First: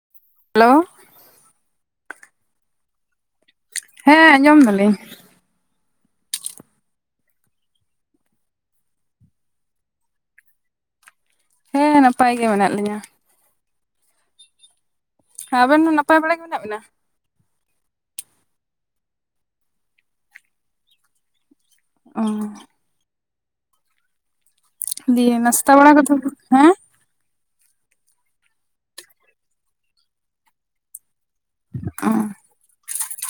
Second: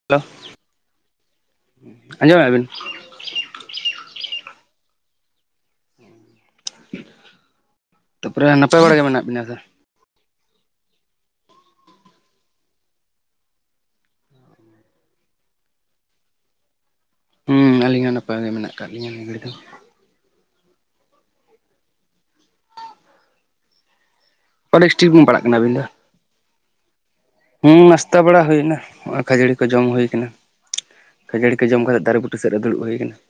[unintelligible] Hello. ᱟᱸᱡᱚᱢᱮᱜ ᱟᱵᱤᱱ? ᱦᱮᱸ ᱟᱸᱡᱚᱢ ᱫᱟᱞᱤᱧ ᱾ ᱛᱟᱯᱚᱨᱮ ᱱᱟᱯᱟᱭ ᱵᱟᱲᱟ ᱜᱮ ᱢᱮᱱᱟᱜ ᱵᱤᱱᱟ ᱥᱮ? ᱦᱮᱸ ᱱᱟᱯᱟᱭ ᱜᱮ ᱢᱮᱱᱟᱜ ᱞᱤᱧᱟ ᱾ ᱮᱸ ᱟᱵᱮᱱ ᱦᱚᱸ ᱱᱟᱯᱟᱭ ᱵᱟᱲᱟ ᱜᱮ ᱢᱮᱱᱟᱜ ᱵᱮᱱᱟ? ᱦᱮᱸ ᱟᱹᱞᱤᱧ ᱦᱚᱸ ᱱᱟᱯᱟᱭ ᱜᱮ ᱢᱮᱱᱟᱜ ᱟᱠᱟᱫ ᱞᱤᱧᱟᱹ ᱱᱤᱭᱟ ᱜᱷᱟᱹᱲᱤ ᱫᱚ ᱾ ᱚᱻ ᱰᱤᱥᱴᱨᱤᱠ ᱵᱤᱱ ᱫᱤᱭᱮ ᱯᱟᱲᱟᱜ ᱠᱟᱱᱟ ᱟᱹᱵᱤᱱ ᱫᱚ? [inaudible] ᱦᱮᱸ ᱦᱮᱸ ᱱᱟᱥᱛᱟ ᱵᱟᱲᱟ ᱦᱩᱭ ᱮᱱᱟ, ᱱᱚᱸᱜᱼᱚᱭ ᱠᱷᱟᱹᱡᱟᱹᱲᱤ ᱠᱚ ᱡᱚᱢ ᱦᱩᱭ ᱠᱟᱱᱟ ᱾ ᱠᱷᱟᱹᱡᱟᱹᱲᱤ ᱠᱚ ᱡᱚᱢ ᱠᱟᱛᱮᱫ ᱫᱟᱨᱮ ᱵᱩᱴᱟᱹ ᱥᱮᱫ ᱨᱮ ᱫᱩᱲᱩᱵ ᱦᱩᱭ ᱠᱟᱱᱟ ᱾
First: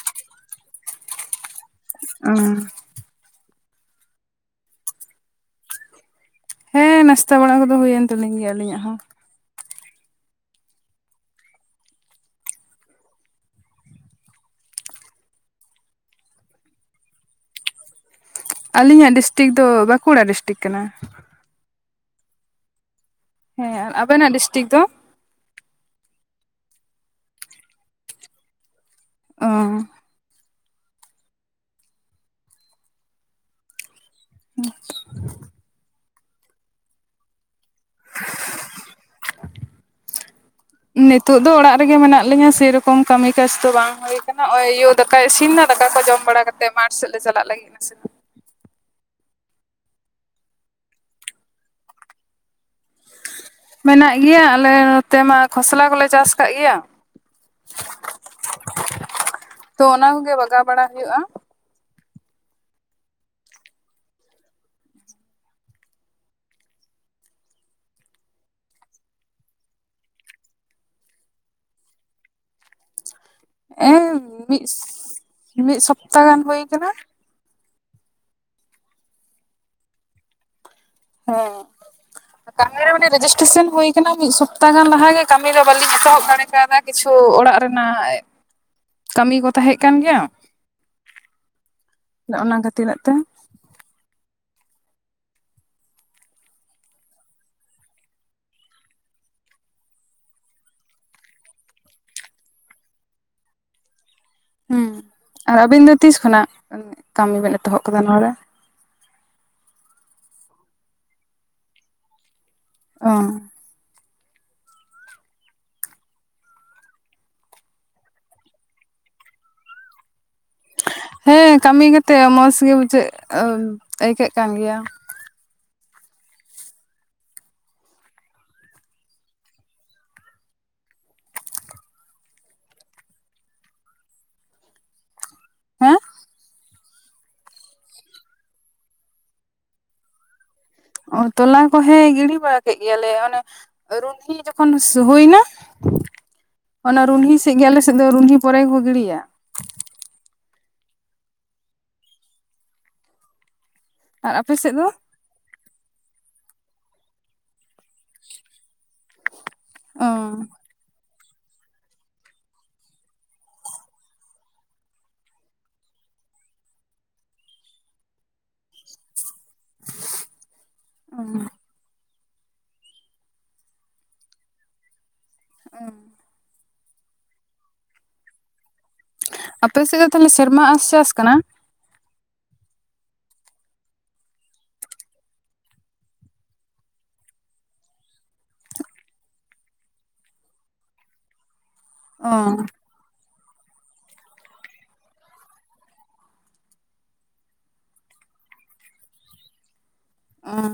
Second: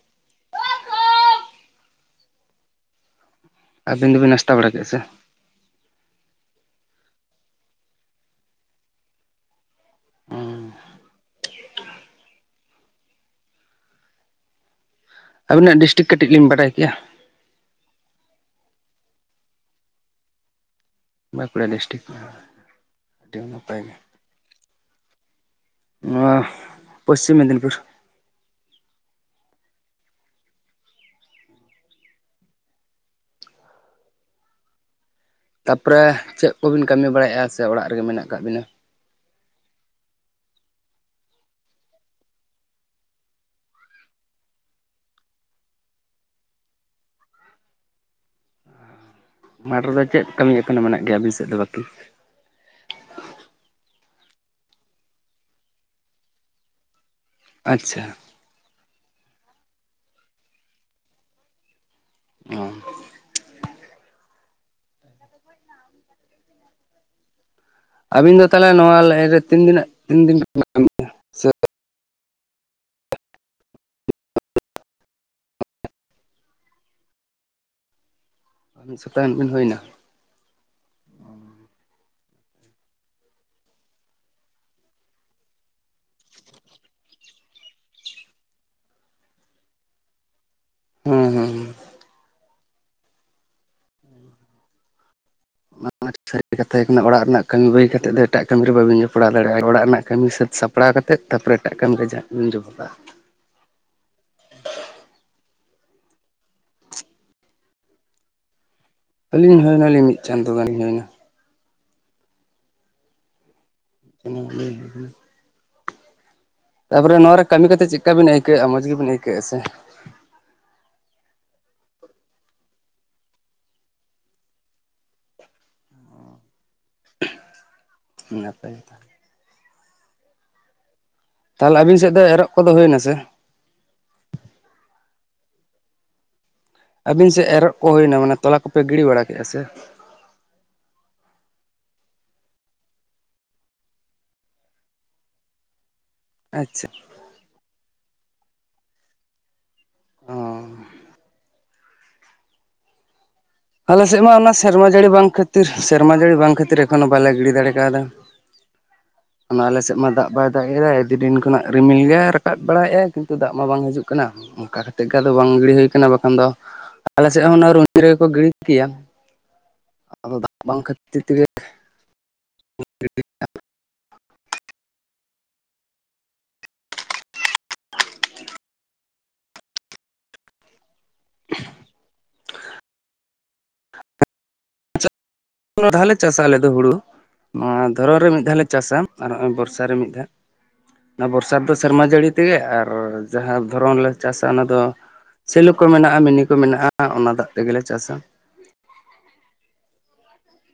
ᱚ ᱟᱹᱵᱤᱱ ᱫᱚᱵᱤᱱ ᱱᱟᱥᱛᱟ ᱵᱟᱲᱟ ᱠᱮᱜᱼᱟ ᱥᱮ? ᱦᱮᱸ ᱱᱟᱥᱛᱟ ᱵᱟᱲᱟ ᱠᱚᱫᱚ ᱦᱩᱭᱮᱱ ᱛᱟᱹᱞᱤᱧ ᱜᱮᱭᱟ ᱟᱹᱞᱤᱧᱟᱜ ᱦᱚᱸ ᱾ ᱟᱹᱵᱤᱱᱟᱜ ᱰᱤᱥᱴᱤᱠ ᱠᱟᱹᱴᱤᱡ ᱞᱤᱧ ᱵᱟᱰᱟᱭ ᱠᱮᱭᱟ? ᱟᱞᱤᱧᱟᱜ ᱰᱤᱥᱴᱤᱠ ᱫᱚ ᱵᱟᱸᱠᱩᱲᱟ ᱰᱤᱥᱴᱤᱠ ᱠᱟᱱᱟ ᱾ ᱵᱟᱸᱠᱩᱲᱟ ᱰᱤᱥᱴᱨᱤᱠ ᱾ ᱦᱮᱸ ᱟᱵᱮᱱᱟᱜ ᱰᱤᱥᱴᱤᱠ ᱫᱚ? ᱱᱚᱣᱟ ᱯᱚᱥᱪᱤᱢ ᱢᱮᱫᱽᱱᱤᱯᱩᱨ ᱾ ᱚ [unintelligible] ᱛᱟᱯᱚᱨᱮ, ᱪᱮᱫ ᱠᱚᱵᱤᱱ ᱠᱟᱹᱢᱤ ᱵᱟᱲᱟᱭᱮᱫᱼᱟ ᱥᱮ ᱚᱲᱟᱜ ᱨᱮᱜᱮ ᱢᱮᱱᱟᱜ ᱟᱠᱟᱫ ᱵᱤᱱᱟ? ᱱᱤᱛᱚᱜ ᱫᱚ ᱚᱲᱟᱜ ᱨᱮᱜᱮ ᱢᱮᱱᱟᱜ ᱞᱤᱧᱟᱹ ᱥᱮᱨᱚᱠᱚᱢ ᱠᱟᱹᱢᱤ ᱠᱟᱡᱽ ᱫᱚ ᱵᱟᱝ ᱦᱩᱭ ᱟᱠᱟᱱᱟ ᱾ [inaudible] ᱫᱟᱠᱟᱭ ᱤᱥᱤᱱ ᱱᱟ ᱫᱟᱠᱟ ᱠᱚ ᱡᱚᱢ ᱵᱟᱲᱟ ᱠᱟᱛᱮᱫ ᱢᱟᱴᱷ ᱥᱮᱫ ᱞᱮ ᱪᱟᱞᱟᱜ ᱞᱟᱹᱜᱤᱫ ᱾ ᱱᱟᱥᱮ ᱫᱚ ᱢᱟᱴᱷ ᱨᱮᱫᱚ ᱪᱮᱫ ᱠᱟᱹᱢᱤ ᱮᱠᱷᱱᱳ ᱢᱮᱱᱟᱜ ᱜᱮᱭᱟ ᱟᱹᱵᱤᱱ ᱥᱮᱫ ᱫᱚ ᱵᱟᱹᱠᱤ? ᱢᱮᱱᱟᱜ ᱜᱮᱭᱟ ᱟᱞᱮ ᱱᱚᱛᱮ ᱢᱟ, ᱠᱷᱚᱥᱞᱟ ᱠᱚᱞᱮ ᱪᱟᱥ ᱟᱠᱟᱫ ᱜᱮᱭᱟ ᱾ ᱟᱪᱪᱷᱟ ᱾ ᱛᱚ ᱚᱱᱟ ᱠᱚᱜᱮ ᱵᱟᱜᱟᱣ ᱵᱟᱲᱟ ᱦᱩᱭᱩᱜ-ᱟ ᱾ ᱚ [inaudible] ᱟᱹᱵᱤᱱ ᱫᱚ ᱛᱟᱞᱦᱮ ᱱᱚᱣᱟ ᱞᱟᱭᱤᱱ ᱨᱮ ᱛᱤᱱ ᱫᱤᱱᱟᱹᱜ ᱛᱤᱱᱫᱤᱱ [unintelligible] ᱮᱸ ᱢᱤᱫ ᱢᱤᱫ ᱥᱚᱯᱛᱟ ᱜᱟᱱ ᱦᱩᱭ ᱠᱟᱱᱟ ᱾ ᱢᱤᱫ ᱥᱚᱯᱛᱟ ᱜᱟᱱ ᱵᱤᱱ ᱦᱩᱭᱮᱱᱟ ᱾ ᱦᱮᱸ [unintelligible] ᱠᱟᱹᱢᱤ ᱨᱮ ᱢᱟᱱᱮ ᱨᱮᱡᱤᱥᱴᱮᱥᱟᱱ ᱦᱩᱭ ᱠᱟᱱᱟ ᱢᱤᱫ ᱥᱚᱯᱛᱟ ᱜᱟᱱ ᱞᱟᱦᱟᱜᱮ, ᱠᱟᱹᱢᱤ ᱫᱚ ᱵᱟᱹᱞᱤᱧ ᱮᱛᱚᱦᱚᱵ ᱫᱟᱲᱮ ᱠᱟᱣᱫᱟ ᱾ ᱠᱤᱪᱷᱩ ᱚᱲᱟᱜ ᱨᱮᱱᱟᱜ, ᱠᱟᱹᱢᱤ ᱠᱚ ᱛᱟᱦᱮᱸᱜ ᱠᱟᱱ ᱜᱮᱭᱟ ᱾ ᱦᱩᱸ ᱦᱩᱸ ᱦᱩᱸ ᱾ ᱚᱱᱟ ᱫᱚ ᱛᱤᱱᱟᱹᱜ ᱛᱮ? ᱢᱟᱨᱪᱷᱟ ᱤᱫᱤ ᱠᱟᱛᱮ ᱟᱵᱤᱱᱟᱜ ᱚᱲᱟᱜ ᱨᱮᱱᱟᱜ ᱠᱟᱹᱢᱤ ᱵᱟᱜᱤ ᱠᱟᱛᱮᱫ ᱫᱚ ᱮᱴᱟᱜ ᱠᱟᱹᱢᱤ ᱨᱮ ᱵᱟᱹᱤᱱ ᱡᱚᱯᱲᱟᱣ ᱫᱟᱲᱮᱭᱟᱜ-ᱟ, ᱚᱲᱟᱜ ᱨᱮᱱᱟᱜ ᱠᱟᱹᱢᱤ ᱥᱟᱹᱛ ᱥᱟᱯᱼᱼ ᱞᱟᱦᱟ ᱠᱟᱛᱮᱫ ᱛᱟᱯᱚᱨᱮ ᱮᱴᱟᱜ ᱠᱟᱹᱢᱤ ᱨᱮ ᱡᱟᱜᱼᱵᱤᱱ ᱡᱚᱯᱲᱟᱜ-ᱟ ᱾ ᱦᱮᱸ ᱟᱨ ᱟᱵᱤᱱ ᱫᱚ ᱛᱤᱥ ᱠᱷᱚᱱᱟᱜ, ᱠᱟᱹᱢᱤ ᱵᱤᱱ ᱮᱛᱚᱦᱚᱵ ᱠᱟᱫᱟ ᱱᱚᱣᱟ ᱨᱮ? ᱟᱹᱞᱤᱧ ᱦᱩᱭᱱᱟᱞᱤᱧ ᱢᱤᱫ ᱪᱟᱸᱫᱳ ᱜᱟᱱ ᱤᱧ ᱦᱩᱭᱱᱟ ᱾ ᱚ [unintelligible] [unintelligible] ᱛᱟᱯᱚᱨᱮ ᱱᱚᱣᱟ ᱨᱮ ᱠᱟᱹᱢᱤ ᱠᱟᱛᱮ ᱪᱮᱫᱠᱟ ᱵᱤᱱ ᱟᱹᱭᱠᱟᱹᱣᱮᱜ-ᱟ ᱢᱚᱡᱽ ᱜᱮᱵᱤᱱ ᱟᱹᱭᱠᱟᱹᱣᱮᱜ-ᱟ ᱥᱮ? ᱦᱮᱸ ᱠᱟᱹᱢᱤ ᱠᱟᱛᱮ ᱢᱚᱡ ᱜᱮ ᱵᱩᱡᱷᱟᱹᱜ ᱟᱹᱭᱠᱟᱹᱜ ᱠᱟᱱ ᱜᱮᱭᱟ᱾ ᱱᱟᱯᱟᱭ [unintelligible] ᱛᱟᱞᱦᱮ ᱟᱵᱤᱱ ᱥᱮᱜ ᱫᱚ ᱮᱨᱚᱜ ᱠᱚᱫᱚ ᱦᱩᱭᱱᱟ ᱥᱮ? ᱦᱮᱸ? ᱟᱹᱵᱤᱱ ᱥᱮᱜ ᱮᱨᱚᱜ ᱠᱚ ᱦᱩᱭᱱᱟ ᱢᱟᱱᱮ ᱛᱚᱞᱟ ᱠᱚᱯᱮ ᱜᱤᱲᱤ ᱵᱟᱲᱟ ᱠᱮᱜ-ᱟ ᱥᱮ? ᱚ ᱛᱚᱞᱟ ᱠᱚ ᱦᱮᱸ ᱜᱤᱲᱤ ᱵᱟᱲᱟ ᱠᱮᱜ ᱜᱮᱭᱟᱞᱮ ᱚᱱᱮ ᱨᱩᱦᱱᱤ ᱡᱚᱠᱷᱚᱱ ᱥᱩ ᱦᱩᱭᱱᱟ, ᱟᱪᱪᱷᱟ ᱚᱱᱟ ᱨᱩᱦᱱᱦᱤ ᱥᱮᱜ ᱜᱮ ᱟᱞᱮ ᱥᱮᱫ ᱫᱚ ᱨᱩᱱᱦᱤ ᱯᱚᱨᱮ ᱜᱮᱠᱚ ᱜᱤᱲᱤᱭᱟ᱾ ᱚ ᱟᱞᱮ ᱥᱮᱜ ᱟᱨ ᱢᱟ ᱚᱱᱟ ᱟᱯᱮ ᱥᱮᱫ ᱥᱮᱨᱢᱟ ᱫᱚ? ᱡᱟᱹᱲᱤ ᱵᱟᱝ ᱠᱷᱟᱹᱛᱤᱨ ᱥᱮᱨᱢᱟ ᱡᱟᱹᱲᱤ ᱵᱟᱝ ᱠᱷᱟᱹᱤᱨ ᱮᱠᱷᱚᱱ ᱦᱚᱸ ᱵᱟᱞᱮ ᱜᱤᱰᱤ ᱫᱟᱲᱮ ᱠᱟᱣ ᱫᱟ, ᱚᱱᱟ ᱟᱞᱮ ᱥᱮᱜ ᱚ ᱢᱟ ᱫᱟᱜ ᱵᱟᱭ ᱫᱟᱜ ᱮᱫᱟᱭ ᱟᱰᱤ ᱫᱤᱱ ᱠᱷᱚᱱᱟᱜ ᱨᱤᱢᱤᱞ ᱜᱮ ᱨᱟᱠᱟᱵ ᱵᱟᱲᱟᱭᱮᱜ-ᱟᱭ ᱠᱤᱱᱛᱩ ᱫᱟᱜ ᱢᱟ ᱵᱟᱝ ᱦᱤᱡᱩᱜ ᱠᱟᱱᱟ᱾ ᱚᱝᱠᱟ ᱠᱟᱛᱮ ᱜᱮ ᱟᱫᱚ ᱵᱟᱝ ᱜᱤᱲᱤ ᱦᱩᱭ ᱠᱟᱱᱟ ᱵᱟᱠᱷᱟᱱ ᱫᱚ ᱟᱞᱮ ᱥᱮᱜ ᱦᱚᱸ ᱚᱱᱟ ᱨᱩᱱᱤ ᱨᱮᱜᱮ ᱠᱚ ᱜᱤᱲᱤ ᱠᱮᱭᱟ, ᱟᱫᱚ ᱫᱟᱜ ᱵᱟᱝ ᱠᱷᱟᱹᱛᱤᱨ ᱛᱮᱜᱮ [unintelligible] ᱟᱯᱮ ᱥᱮᱜ ᱫᱚ ᱛᱟᱞᱦᱮ ᱥᱮᱨᱢᱟ ᱟᱸᱥ ᱪᱟᱥ ᱠᱟᱱᱟ? ᱵᱟᱨ ᱫᱷᱟᱣᱞᱮ ᱪᱟᱥᱟ ᱟᱞᱮ ᱫᱚ ᱦᱩᱲᱩ, ᱱᱚᱣᱟ ᱫᱷᱚᱨᱚᱱ ᱨᱮ ᱢᱤᱫ ᱫᱷᱟᱣ ᱞᱮ ᱪᱟᱥᱟ ᱟᱨ ᱦᱚᱜᱚᱭ ᱵᱚᱨᱥᱟ ᱨᱮ ᱢᱤᱫ ᱫᱷᱟ᱾ ᱚᱱᱟ ᱵᱚᱨᱥᱟ ᱨᱮᱫᱚ ᱥᱮᱨᱢᱟ ᱚ ᱡᱟᱹᱲᱤ ᱛᱮᱜᱮ ᱟᱨ ᱡᱟᱦᱟᱸ ᱫᱷᱚᱨᱚᱱ ᱞᱮ ᱪᱟᱥᱟ ᱚᱱᱟ ᱫᱚ ᱥᱮᱞᱳ ᱠᱚ ᱢᱮᱱᱟᱜ-ᱟ ᱢᱤᱱᱤ ᱠᱚ ᱢᱮᱱᱟᱜ-ᱟ ᱚᱱᱟ ᱫᱟᱜ ᱛᱮᱜᱮᱞᱮ ᱪᱟᱥᱟ᱾ ᱚᱸ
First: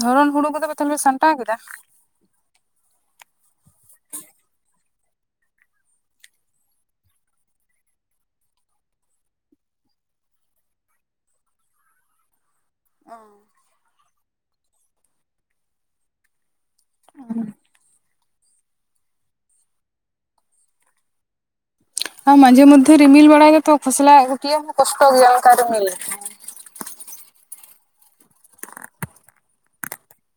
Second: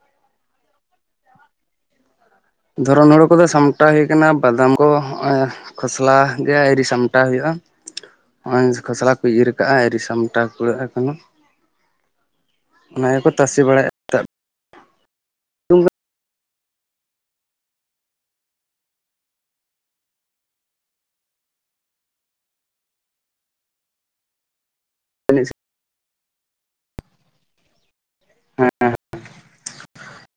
ᱫᱷᱚᱨᱚᱱ ᱦᱩᱲᱩ ᱠᱚᱫᱚ ᱯᱮ ᱛᱟᱦᱞᱮ ᱯᱮ ᱥᱟᱢᱴᱟᱣ ᱠᱮᱫᱟ? ᱫᱷᱚᱨᱚᱱ ᱦᱩᱲᱩ ᱠᱚᱫᱚ ᱥᱟᱢᱴᱟᱣ ᱦᱩᱭ ᱠᱟᱱᱟ, ᱵᱟᱫᱟᱢ ᱠᱚ ᱦᱚᱜ-ᱚᱭ ᱠᱷᱚᱥᱞᱟ ᱜᱮ ᱟᱹᱣᱨᱤ ᱥᱟᱢᱴᱟᱣ ᱦᱩᱭᱩᱜ-ᱟ᱾ ᱦᱚᱸᱜ-ᱚᱧ ᱠᱷᱚᱥᱞᱟ ᱠᱚᱭ ᱤᱨ ᱠᱟᱜ-ᱟ ᱟᱨᱤ ᱥᱟᱢᱴᱟᱣ ᱠᱩᱲᱟᱹᱜ-ᱟ ᱮᱠᱷᱚᱱᱚ᱾ ᱚᱱᱟ ᱜᱮᱠᱚ ᱛᱟᱥᱮ ᱵᱟᱲᱟᱭᱮᱜᱼᱟ᱾ ᱚ ᱦᱮᱸ ᱢᱟᱡᱷᱮ ᱢᱚᱫᱫᱮ ᱨᱤᱢᱤᱞ ᱵᱟᱲᱟᱭ ᱜᱮᱛᱚ ᱠᱷᱚᱥᱞᱟᱜ ᱜᱩᱴᱭᱟᱹ ᱦᱚᱸ ᱠᱚᱥᱴᱚ ᱜᱮᱭᱟ ᱚᱝᱠᱟ ᱨᱤᱢᱤᱞ ᱦᱮᱸ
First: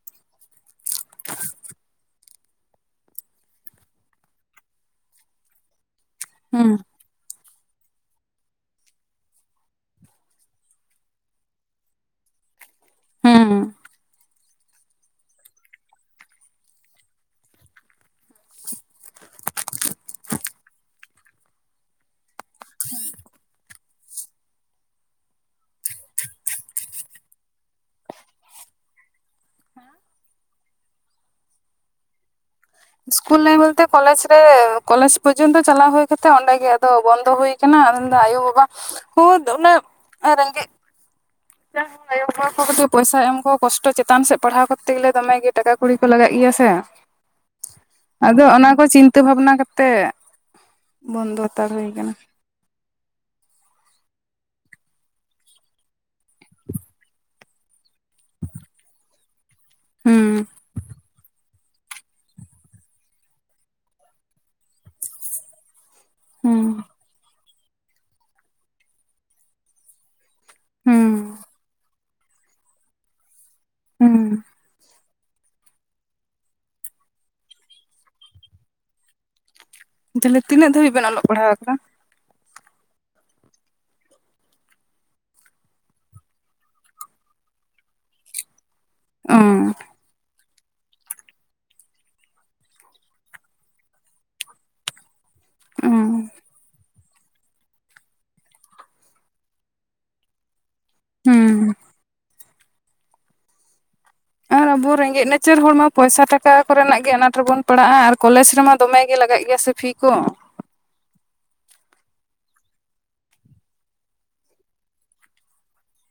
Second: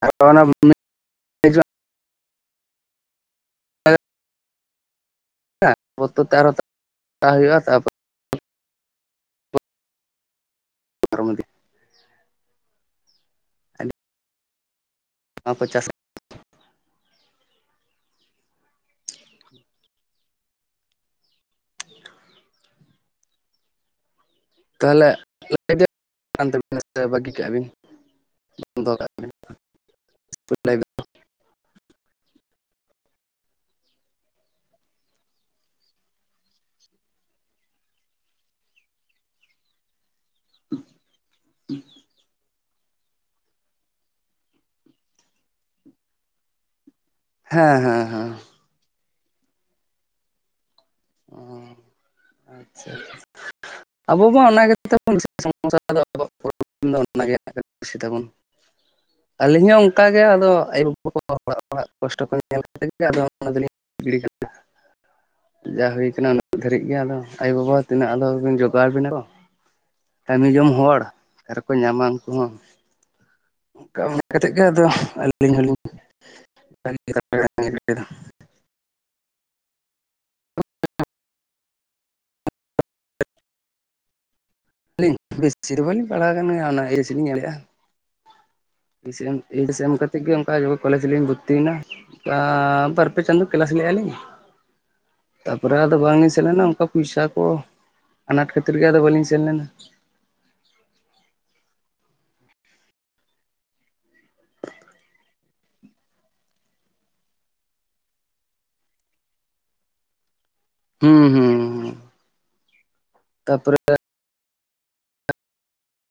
ᱟᱫᱚ ᱚᱱᱟ ᱨᱤᱢᱤᱞ [unintelligible] ᱟᱨᱚ ᱦᱩᱸ ᱦᱩᱭᱩᱜ-ᱟ ᱛᱟᱯᱚᱨ ᱯᱟᱨᱚᱢ ᱤᱫᱤ ᱦᱩᱸ᱾ ᱚᱱᱟ ᱠᱚ ᱪᱟᱥᱟ ᱛᱟᱦᱞᱮ [unintelligible] ᱵᱟᱹᱜᱤ ᱠᱟᱜ-ᱟ ᱵᱤᱱ? [unintelligible] ᱥᱠᱩᱞ ᱞᱮ ᱵᱚᱞᱛᱮ ᱠᱚᱞᱮᱡ ᱨᱮ ᱠᱚᱞᱮᱡ ᱯᱚᱨᱡᱚᱱᱛᱚ ᱪᱟᱞᱟᱣ ᱦᱩᱭ ᱠᱟᱛᱮ ᱚᱸᱰᱮ ᱜᱮ ᱟᱫᱚ ᱵᱚᱱᱫᱚ ᱦᱩᱭ ᱠᱟᱱᱟ ᱢᱮᱱᱫᱚ ᱟᱭᱳᱵᱟᱵᱟ ᱦᱚᱸ ᱫᱚᱢᱮ ᱮᱸ ᱨᱮᱸᱜᱮᱡ [unintelligible] ᱟᱭᱳᱵᱟᱵᱟ ᱠᱚᱦᱚᱸᱛᱚ ᱯᱚᱭᱥᱟ ᱮᱢ ᱠᱚ ᱠᱚᱥᱴᱚ ᱪᱮᱛᱟᱱ ᱥᱮᱫ ᱯᱟᱲᱦᱟᱣ ᱠᱚᱛᱛᱮ ᱜᱮᱞᱮ ᱫᱚᱢᱮᱜᱮ ᱴᱟᱠᱟ ᱠᱩᱲᱤ ᱠᱚ ᱞᱟᱜᱟᱜ ᱜᱮᱭᱟ ᱥᱮ᱾ ᱦᱮᱸ ᱦᱮᱸ ᱦᱮᱸ ᱟᱫᱚ ᱚᱱᱟ ᱠᱚ ᱪᱤᱱᱛᱟᱹ ᱵᱷᱟᱵᱽᱱᱟ ᱠᱟᱛᱮᱜ ᱵᱚᱱᱫᱚ ᱦᱟᱛᱟᱲ ᱦᱩᱭ ᱠᱟᱱᱟ᱾ ᱟᱪᱪᱷᱟ ᱟᱵᱚ ᱢᱟ ᱚᱱᱟ ᱜᱮ ᱛᱟᱵᱚᱱ ᱥᱚᱢᱚᱥᱟ ᱟᱵᱚᱣᱟᱜᱼᱫᱚ᱾ ᱯᱨᱚᱵᱞᱮᱢ ᱫᱚ ᱚᱱᱟᱜᱮ ᱵᱮᱥᱤ ᱛᱟᱵᱚᱱ, ᱟᱹᱞᱤᱧ ᱦᱚᱸ ᱚᱱᱠ ᱜᱮ ᱦᱩᱸ ᱟᱫᱚ ᱟᱭᱩᱼ ᱵᱟᱵᱟ ᱠᱚ ᱚᱲᱟᱜ ᱦᱚᱲᱟᱜ ᱠᱚᱥᱴᱚ ᱠᱚ ᱧᱮᱞ ᱠᱟᱛᱮ ᱜᱮ ᱟᱫᱚ ᱚᱱᱟ ᱫᱚᱞᱤᱧ ᱜᱤᱲᱤ ᱠᱟᱫᱟ᱾ ᱡᱟ ᱦᱩᱭ ᱠᱟᱱᱟ ᱩᱱᱟᱜ ᱫᱷᱟᱹᱨᱤᱡ ᱦᱩᱸ ᱜᱮ ᱟᱫᱚ ᱟᱭᱳᱵᱟᱵᱟ ᱦᱚᱸ ᱛᱤᱱᱟᱹᱜ ᱟᱫᱚ ᱟᱵᱤᱱ ᱡᱚᱜᱟᱲ ᱟᱵᱤᱱᱟᱠᱚ, ᱠᱟᱹᱢᱤ ᱡᱚᱝ ᱦᱚᱲ ᱦᱩᱸ ᱟᱠᱟᱨᱮᱠᱚ ᱧᱟᱢᱟ ᱩᱱᱠᱩ ᱦᱚᱸ, ᱠᱟᱹᱢᱤ ᱦᱩᱸ ᱠᱟᱛᱮᱫ ᱜᱮ ᱟᱫᱚ ᱟᱹᱞᱤᱧ ᱦᱚᱞᱤᱧ ᱵᱟᱹᱜᱤ ᱠᱟᱫᱟ ᱟᱞᱤᱧ ᱦᱚᱸ᱾ ᱛᱟᱦᱚᱞᱮ ᱛᱤᱱᱟᱹᱜ ᱫᱷᱟᱹᱵᱤᱡ ᱵᱮᱱ ᱚᱞᱚᱜ ᱯᱟᱲᱦᱟᱣ ᱠᱟᱱᱟ? ᱟᱹᱞᱤᱧ ᱵᱮᱥᱤ ᱫᱚ ᱵᱟᱹᱞᱤᱧ ᱯᱟᱲᱦᱟᱣ ᱟᱠᱟᱱ ᱜᱮᱭᱟ ᱚᱱᱟ [unintelligible] ᱮᱢᱞᱮᱜᱼᱟ᱾ ᱵᱮᱥᱤᱨᱟᱱ ᱮᱭᱤᱪ ᱚᱸ ᱮᱥ ᱮᱢ ᱠᱟᱛᱮ ᱜᱮ ᱚᱝ ᱟᱭᱚ ᱠᱚᱞᱮᱡᱽ ᱞᱤᱧ ᱵᱷᱚᱨᱛᱤᱭᱮᱱᱟ ᱟᱻ ᱵᱟᱨᱯᱮ ᱪᱟᱸᱫᱚ ᱠᱟ. ᱞᱟᱥ ᱞᱮᱜᱼᱟᱞᱤᱧ ᱛᱟᱨᱯᱚᱨᱮ ᱟᱫᱚ ᱚᱸ ᱵᱟᱝᱞᱤᱧ ᱥᱮᱱ ᱞᱮᱱᱟ ᱚᱱᱠᱟ ᱯᱩᱭᱥᱟ ᱠᱚ ᱟᱱᱟᱴ ᱠᱷᱟᱹᱛᱤᱨ ᱜᱮ ᱟᱫᱚ ᱵᱟ. ᱞᱤᱧ ᱥᱮᱱ ᱞᱮᱱᱟ᱾ [unintelligible] ᱦᱩᱸ ᱟᱨ ᱟᱵᱚ ᱨᱮᱸᱜᱮᱡ ᱱᱟᱪᱟᱨ ᱦᱚᱲ ᱢᱟ ᱯᱚᱭᱥᱟ ᱴᱟᱠᱟ ᱠᱚᱨᱮᱱᱟᱜ ᱜᱮ ᱟᱱᱟᱴ ᱨᱮᱵᱚᱱ ᱯᱟᱲᱟᱜᱼᱟ ᱟᱨ ᱠᱚᱞᱮᱡᱽ ᱨᱮᱢᱟ ᱫᱚᱢᱮ ᱜᱮ ᱞᱟᱜᱟᱜ ᱜᱮᱭᱟ ᱥᱮᱼᱼ ᱯᱷᱤ ᱠᱚ ᱦᱩᱸ ᱦᱩᱸ ᱛᱟᱯᱚᱨᱮ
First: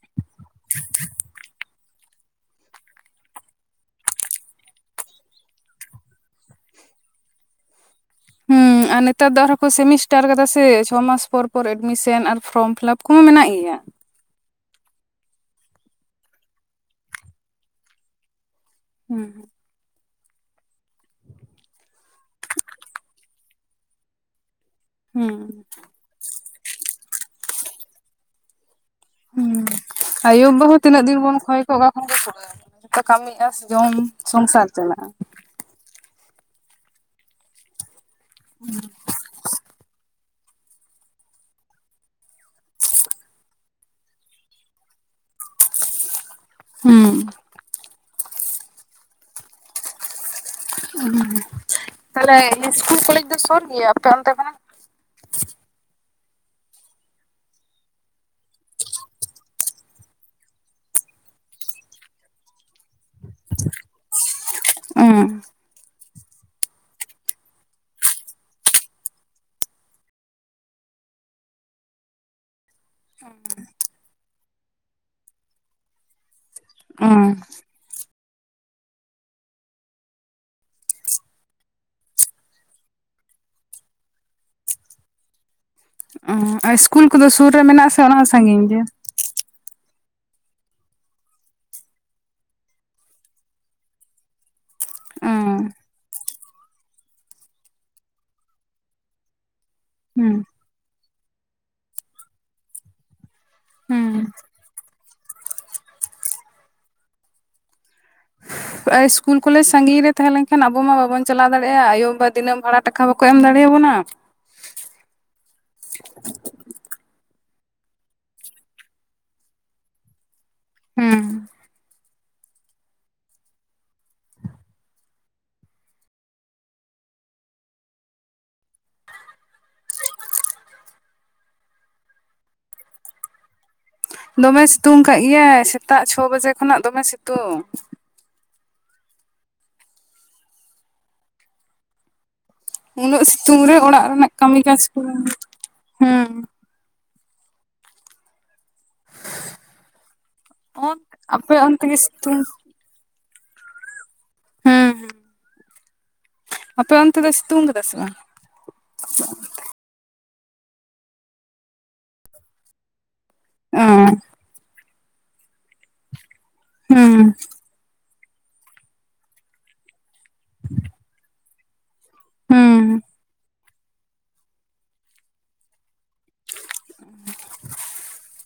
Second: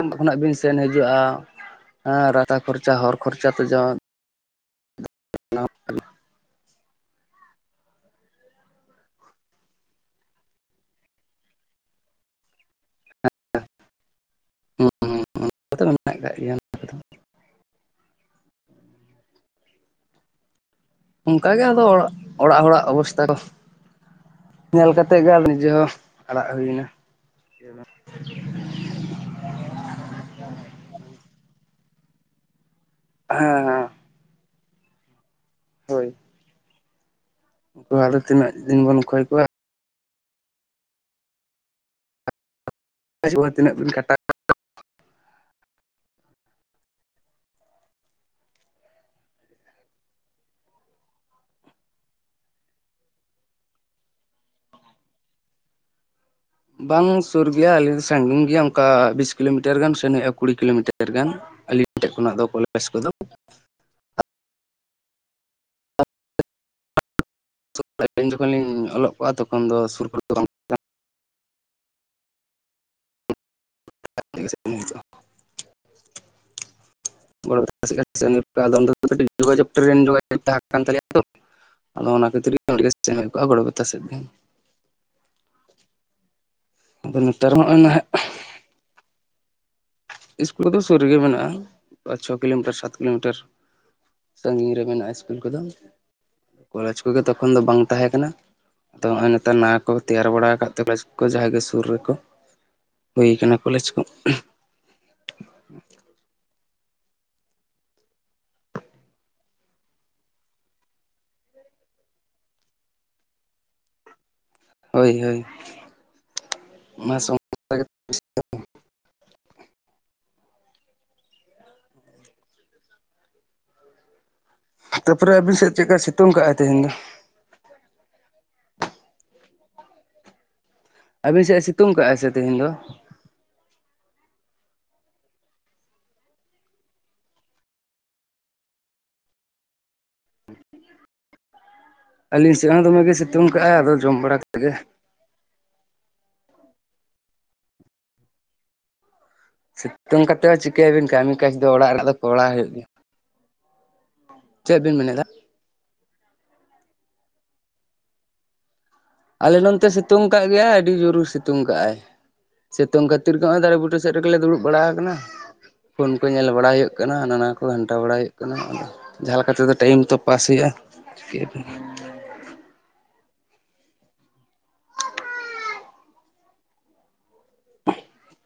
ᱩᱱ ᱠᱷᱚᱱᱟᱜ ᱵᱤᱱ ᱥᱮᱱ ᱦᱤᱡᱩᱜᱼᱟ ᱮᱸ ᱨᱟᱪᱟ ᱠᱷᱚᱨᱪᱟ ᱦᱚᱨ ᱠᱷᱚᱨᱪᱟ ᱛᱮ ᱡᱚᱢᱼᱼ [unintelligible] ᱦᱩᱸ ᱟᱨ ᱱᱮᱛᱟᱨ ᱫᱚ ᱟᱨᱦᱚᱸ ᱠᱚ ᱥᱮᱢᱤᱥᱴᱟᱨ ᱟᱠᱟᱫᱟ ᱥᱮ ᱪᱷᱚ ᱢᱟᱥ ᱯᱚᱨ ᱯᱚᱨ ᱮᱰᱢᱤᱥᱮᱱ ᱟᱨ ᱯᱷᱚᱨᱚᱢ ᱯᱷᱤᱞᱟᱯ ᱠᱚᱦᱚᱸ ᱢᱮᱱᱟᱜ ᱜᱮᱭᱟ᱾ ᱟᱫᱚ ᱢᱮᱱᱟᱜ ᱟᱠᱟᱜ ᱜᱮᱭᱟᱢ ᱦᱩᱸᱦᱩᱸ ᱚᱱᱠᱟ ᱜᱮ ᱟᱫᱚ ᱚᱲᱟᱜ ᱚᱲᱟᱜ ᱦᱚᱲᱟᱜ ᱚᱵᱚᱥᱛᱟ ᱠᱚ ᱧᱮᱞ ᱠᱟᱛᱮᱜ ᱜᱮ ᱦᱩᱸ ᱟᱫᱚ ᱱᱤᱡᱟ. ᱦᱚᱸᱼᱼ ᱟᱲᱟᱜ ᱦᱩᱭᱮᱱᱟ [unintelligible] ᱦᱩᱸ ᱟᱭᱳ ᱵᱟᱵᱟ ᱦᱚᱸ ᱛᱤᱱᱟᱹᱜ ᱫᱤᱱ ᱵᱚᱱ ᱠᱷᱚᱭ ᱠᱚᱜ-ᱟ ᱚᱠᱟ ᱠᱷᱚᱱ ᱠᱚ ᱠᱩᱲᱟᱹᱣ ᱢᱮᱭᱟ ᱡᱚᱛᱚ ᱠᱟᱹᱢᱤᱜ-ᱟ ᱥᱮ ᱦᱮᱸ ᱡᱚᱢ ᱥᱚᱝᱥᱟᱨ ᱪᱟᱞᱟᱜ-ᱟ ᱾ ᱦᱳᱭ ᱾ [inaudible] ᱩᱱᱠᱩ ᱦᱚᱸ ᱟᱫᱚ ᱛᱤᱱᱟᱹᱜ ᱫᱤᱱ ᱵᱚᱱ ᱠᱷᱚᱭ ᱟᱡᱤᱵᱚᱱ ᱛᱤᱱᱟᱹᱜ ᱵᱤᱱ ᱠᱷᱟᱴᱟᱣ [unintelligible] ᱦᱮᱸ ᱾ [unintelligible] ᱛᱟᱦᱚᱞᱮ ᱤᱥᱠᱩᱞ ᱠᱚᱞᱮᱡᱽ ᱫᱚ ᱥᱩᱨ ᱜᱮᱭᱟ ᱟᱯᱮ ᱚᱱᱛᱮ ᱠᱷᱚᱱᱟᱜ? ᱵᱟᱝ ᱥᱩᱨ ᱜᱮᱭᱟ ᱟᱞᱮ ᱫᱚ ᱥᱟᱺᱜᱤᱧ ᱜᱮᱭᱟ ᱚᱱᱠᱟ ᱵᱤᱥ ᱠᱤᱞᱳᱢᱤᱴᱟᱨ ᱜᱟᱱ ᱥᱮᱱ ᱦᱩᱭᱩᱜ-ᱟ, ᱠᱩᱲᱤ ᱠᱤᱞᱳᱢᱤᱴᱟᱨ ᱜᱟᱱ ᱾ ᱟᱹᱞᱤᱧ ᱴᱷᱮᱡ ᱠᱷᱚᱱᱟᱜ ᱫᱚ ᱠᱚᱞᱮᱡᱽ ᱠᱚᱫᱚ ᱾ ᱚᱸ ᱾ [unintelligible] ᱟᱹᱞᱤᱧ ᱡᱚᱠᱷᱚᱱ ᱞᱤᱧ ᱚᱞᱚᱜ ᱠᱚᱜ-ᱟ ᱛᱚᱠᱷᱚᱱ ᱫᱚ ᱥᱩᱨ ᱠᱚᱨᱮ ᱫᱚ ᱵᱟᱝ ᱦᱚᱸ ᱾ [unintelligible] ᱩᱸ [unintelligible] ᱡᱚᱜᱟᱡᱳᱜ ᱴᱨᱮᱱ ᱡᱚᱜᱟᱡᱳᱜ ᱛᱟᱦᱮᱸᱠᱟᱱ ᱛᱟᱞᱮᱭᱟ ᱛᱚ ᱾ ᱟᱫᱚ ᱚᱱᱟ ᱠᱷᱟᱹᱛᱤᱨ ᱜᱮ [unintelligible] ᱥᱮᱱ ᱦᱩᱭᱠᱚᱜ-ᱟ ᱜᱚᱲᱵᱮᱛᱟ ᱥᱮᱫ ᱜᱮ ᱾ ᱚᱸ ᱟᱨ ᱤᱥᱠᱩᱞ ᱟᱫᱚ ᱠᱚᱫᱚ ᱥᱩᱨ ᱱᱮᱛᱟᱨ ᱨᱮ ᱢᱟ ᱱᱚᱜᱼᱚᱭ ᱢᱮᱱᱟᱜ-ᱟ ᱥᱮ ᱱᱟᱦᱟᱜ ᱚᱱᱟ ᱦᱚᱸ ᱥᱟᱺᱜᱤᱧ ᱜᱮᱭᱟ? ᱤᱥᱠᱩᱞ ᱠᱚᱫᱚ ᱥᱩᱨ ᱨᱮᱜᱮ ᱢᱮᱱᱟᱜᱼᱟ, ᱯᱟᱸᱪ ᱪᱷᱚ ᱠᱤᱞᱳᱢᱤᱴᱟᱨ ᱥᱟᱛ ᱠᱤᱞᱳᱢᱤᱴᱟᱨ ᱾ ᱥᱟᱺᱜᱤᱧ ᱨᱮ ᱢᱮᱱᱟᱜ-ᱟ ᱥᱠᱩᱞ ᱦᱩᱸ ᱠᱚᱫᱚ, ᱠᱚᱞᱮᱡᱽ ᱠᱚᱜᱮ ᱛᱚᱠᱷᱚᱱ ᱫᱚ ᱵᱟᱝ ᱛᱟᱦᱮᱸ ᱠᱟᱱᱟ ᱾ ᱛᱚ ᱦᱚᱸᱜ-ᱚᱭ ᱱᱮᱛᱟᱨ ᱱᱟᱣᱟ ᱠᱚ ᱛᱮᱭᱟᱨ ᱦᱩᱸ ᱵᱟᱲᱟ ᱟᱠᱟᱫ ᱛᱮᱠᱚ ᱡᱟᱦᱟᱸᱭ ᱜᱮ ᱥᱩᱨ ᱨᱮᱠᱚ ᱦᱩᱭ ᱟᱠᱟᱱᱟ ᱠᱚᱞᱮᱡᱽ ᱠᱚ ᱾ ᱦᱩᱸ ᱤᱥᱠᱩᱞ ᱠᱚᱞᱮᱡᱽ ᱥᱟᱺᱜᱤᱧ ᱨᱮ ᱛᱟᱦᱮᱸ ᱞᱮᱱᱠᱷᱟᱱ ᱟᱵᱚ ᱢᱟ ᱵᱟᱵᱚᱱ ᱪᱟᱞᱟᱣ ᱫᱟᱲᱮᱭᱟᱜ-ᱟ, ᱟᱭᱳᱼᱵᱟᱵᱟ ᱫᱤᱱᱟᱹᱢ ᱵᱷᱟᱲᱟ ᱴᱟᱠᱟ ᱵᱟᱠᱚ ᱮᱢ ᱫᱟᱲᱮᱭᱟᱵᱚᱱᱟ ᱾ ᱦᱳᱭ ᱦᱳᱭ ᱾ [inaudible] ᱚᱱᱟ [unintelligible] ᱦᱮᱸ ᱾ ᱛᱟᱯᱚᱨᱮ ᱟᱹᱵᱤᱱ ᱥᱮᱫ ᱪᱮᱫᱠᱟᱭ ᱥᱤᱛᱩᱝ ᱠᱟᱜᱟᱭ ᱛᱮᱦᱮᱧ ᱫᱚ? ᱟᱹᱵᱤᱱ ᱥᱮᱫ ᱮ ᱥᱤᱛᱩᱝ ᱠᱟᱜ-ᱟ ᱥᱮ ᱛᱤᱦᱤᱧ ᱫᱚ? ᱫᱚᱢᱮ ᱥᱤᱛᱩᱝ ᱠᱟᱜ ᱜᱮᱭᱟᱭ ᱥᱮᱛᱟᱜ ᱪᱷᱚ ᱵᱟᱡᱮ ᱠᱷᱚᱱᱟᱜ ᱫᱚᱢᱮ ᱥᱤᱛᱩᱝ ᱾ ᱟᱹᱞᱤᱧ ᱥᱮᱫ ᱦᱚᱸ ᱫᱚᱢᱮ ᱜᱮ ᱩᱱᱟᱹᱜ ᱥᱤᱛᱩᱝ ᱠᱟᱜᱼᱟᱭ ᱨᱮ ᱟᱫᱚ ᱚᱲᱟᱜ ᱡᱚᱢ ᱨᱮᱱᱟᱜ ᱵᱟᱲᱟ ᱠᱟᱹᱢᱤ ᱠᱟᱛᱮᱫ ᱜᱮ ᱠᱟᱡᱽ ᱠᱚᱦᱚᱸ [inaudible] ᱦᱮᱸ ᱾ ᱥᱤᱛᱩᱝ ᱠᱟᱛᱮᱫ ᱦᱚ ᱚᱱ ᱪᱤᱠᱟᱹᱭᱟᱵᱤᱱ ᱠᱟᱹᱢᱤ ᱟᱯᱮ ᱠᱟᱡᱽ ᱫᱚ ᱚᱱᱛᱮ ᱚᱲᱟᱜ ᱜᱮ ᱨᱮᱱᱟᱜ ᱫᱚ ᱥᱤᱛᱩᱝ ᱠᱚᱨᱟᱣ ᱦᱩᱭᱩᱜ ᱜᱮᱭᱟ ᱾ ᱪᱮᱫ ᱵᱤᱱ ᱦᱩᱸ ᱦᱩᱸ ᱢᱮᱱᱮᱫᱟ? ᱟᱯᱮ ᱚᱱᱛᱮ ᱫᱚᱭ ᱥᱤᱛᱩᱝ ᱠᱟᱫᱟ ᱥᱮ ᱵᱟᱝ? ᱟᱞᱮ ᱱᱚᱱᱛᱮ ᱥᱤᱛᱩᱝ ᱠᱟᱜ ᱜᱮᱭᱟᱭ ᱟᱹᱰᱤ [unintelligible] ᱥᱤᱛᱩᱝ ᱠᱟᱜ-ᱟᱭ, [inaudible] ᱥᱤᱛᱩᱝ ᱠᱷᱟ -ᱼᱛᱤᱨ ᱱᱚᱜ-ᱚᱭ ᱫᱟᱨᱮ ᱚ ᱵᱩᱴᱟᱹ ᱥᱮᱫ ᱨᱮᱜᱮᱞᱮ ᱫᱩᱲᱩᱵ ᱵᱟᱲᱟ ᱟᱠᱟᱱᱟ ᱯᱷᱳᱱ ᱠᱚ ᱧᱮᱞ ᱵᱟᱲᱟ ᱦᱩᱭᱩᱜ ᱠᱟᱱᱟᱱᱟ ᱦᱩᱸ ᱾ ᱟᱫᱚ ᱠᱚ ᱜᱷᱟᱱᱴᱟ ᱵᱟᱲᱟᱭ ᱦᱩᱭᱩᱜ ᱠᱟᱱᱟ ᱟᱫᱚ ᱡᱟᱦᱟᱸ ᱞᱮᱠᱟ ᱛᱮᱫᱚ ᱴᱟᱭᱤᱢ ᱛᱚ ᱯᱟᱥ ᱦᱩᱭᱩᱜ-ᱟ᱾ [unintelligible] ᱦᱩᱸ [unintelligible]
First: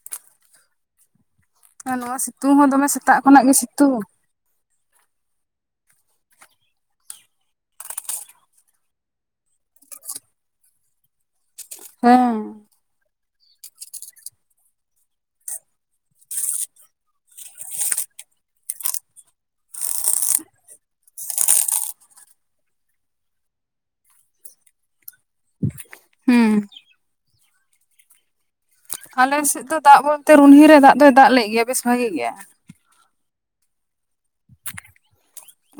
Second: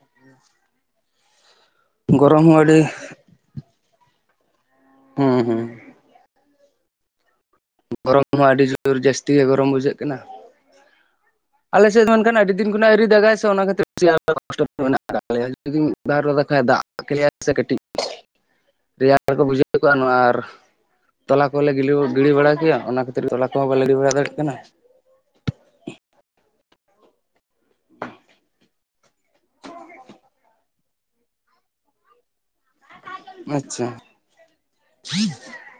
ᱟᱨ ᱱᱚᱣᱟ ᱜᱚᱨᱚᱢ ᱥᱤᱛᱩᱝ ᱦᱚᱸ ᱟᱹᱰᱤ ᱫᱚᱢᱮ ᱥᱮᱛᱟᱜ ᱠᱷᱚᱱᱟᱜ ᱜᱮ ᱥᱤᱛᱩᱝ᱾ ᱦᱩᱸ-ᱦᱩᱸ ᱜᱚᱨᱚᱢ ᱦᱚᱸ ᱟᱹᱰᱤ ᱡᱳᱨ ᱡᱟᱹᱥᱛᱤ ᱜᱮ ᱜᱚᱨᱚᱢ ᱵᱩᱡᱷᱟᱹᱜ ᱠᱟᱱᱟ, ᱟᱞᱮ ᱥᱮᱫ ᱫᱚ ᱦᱮᱸ ᱢᱮᱱᱠᱷᱟᱱ ᱟᱹᱰᱤ ᱫᱤᱱᱼᱼ ᱚᱱᱟ ᱟᱹᱣᱨᱤ ᱫᱟᱜᱟᱭ ᱥᱮ ᱚᱱᱟ ᱠᱷᱟᱹᱛᱤᱨ ᱢᱮᱱᱟᱜ-ᱟ ᱡᱩᱫᱤᱢ ᱠᱷᱟᱱᱡ ᱫᱟᱜ [inaudible] ᱠᱮᱞᱮᱭᱟᱭ ᱥᱮ ᱠᱟᱴᱤᱡ ᱨᱮᱭᱟᱲ ᱠᱚ ᱵᱩᱡᱷᱟᱹᱣ ᱠᱚᱜ-ᱟ, ᱱᱚᱣᱟ ᱟᱨ ᱛᱚᱞᱟ ᱠᱚᱞᱮ ᱜᱤᱰᱤ ᱵᱟᱲᱟᱼᱼ ᱜᱮᱭᱟ ᱚᱱᱟ ᱠᱷᱟᱹᱛᱤᱨ ᱛᱮ ᱛᱚᱞᱟ ᱠᱚᱦᱚᱸ ᱵᱟᱞ ᱜᱤᱲᱤ ᱵᱟᱲᱟ ᱫᱟᱲᱮᱭᱟᱜ ᱠᱟᱱᱟ᱾ ᱦᱩᱸ [inaudible] ᱟᱞᱮ ᱥᱮᱫ ᱫᱚ ᱫᱟᱜ ᱵᱚᱞᱛᱮ ᱨᱩᱱᱦᱤ ᱨᱮ ᱫᱟᱜ ᱫᱚᱭ ᱫᱟᱜ ᱞᱮᱫ ᱜᱮᱭᱟ ᱵᱮᱥ ᱵᱷᱟᱹᱜᱤ ᱜᱮ᱾ ᱟᱪᱪᱷᱟ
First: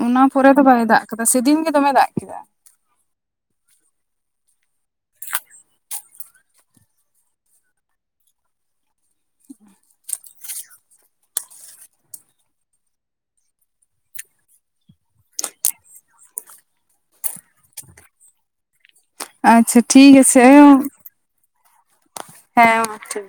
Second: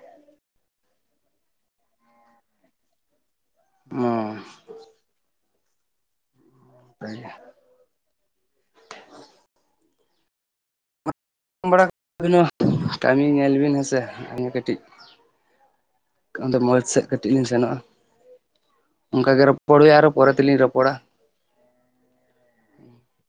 ᱚᱱᱟ ᱯᱚᱨᱮ ᱫᱚ ᱵᱟᱭ ᱫᱟᱜ ᱠᱟᱫᱟ ᱥᱮᱫᱤᱱ ᱜᱮ ᱫᱚᱢᱮ ᱫᱟᱜ ᱠᱮᱫᱟ᱾ ᱚᱸ ᱦᱳᱭ ᱜᱮ᱾ ᱡᱚᱢ ᱵᱟᱲᱟ [inaudible] ᱠᱟ. ᱢᱤ ᱧᱮᱞ ᱵᱤᱱ ᱦᱮᱸᱥᱮ ᱟᱹᱞᱤᱧ ᱠᱟᱹᱴᱤᱡᱼᱼ ᱚᱸᱰᱮ ᱢᱳᱲᱽ ᱥᱮᱫ ᱠᱟᱹᱴᱤᱡ ᱞᱤᱧ ᱥᱮᱱᱚᱜ-ᱟ ᱚᱱᱠᱟᱟᱜ ᱜᱮ ᱟᱪᱪᱷᱟ ᱨᱚᱯᱚᱲ ᱦᱩᱭᱩᱜ-ᱟ ᱟᱨᱚ ᱴᱷᱤᱠ ᱯᱚᱨᱮ ᱟᱪᱷᱮ ᱛᱮᱞᱤᱧ ᱨᱚᱯᱚᱲᱟ᱾ ᱦᱮᱸ ᱢᱟ ᱴᱷᱤᱠᱼᱼ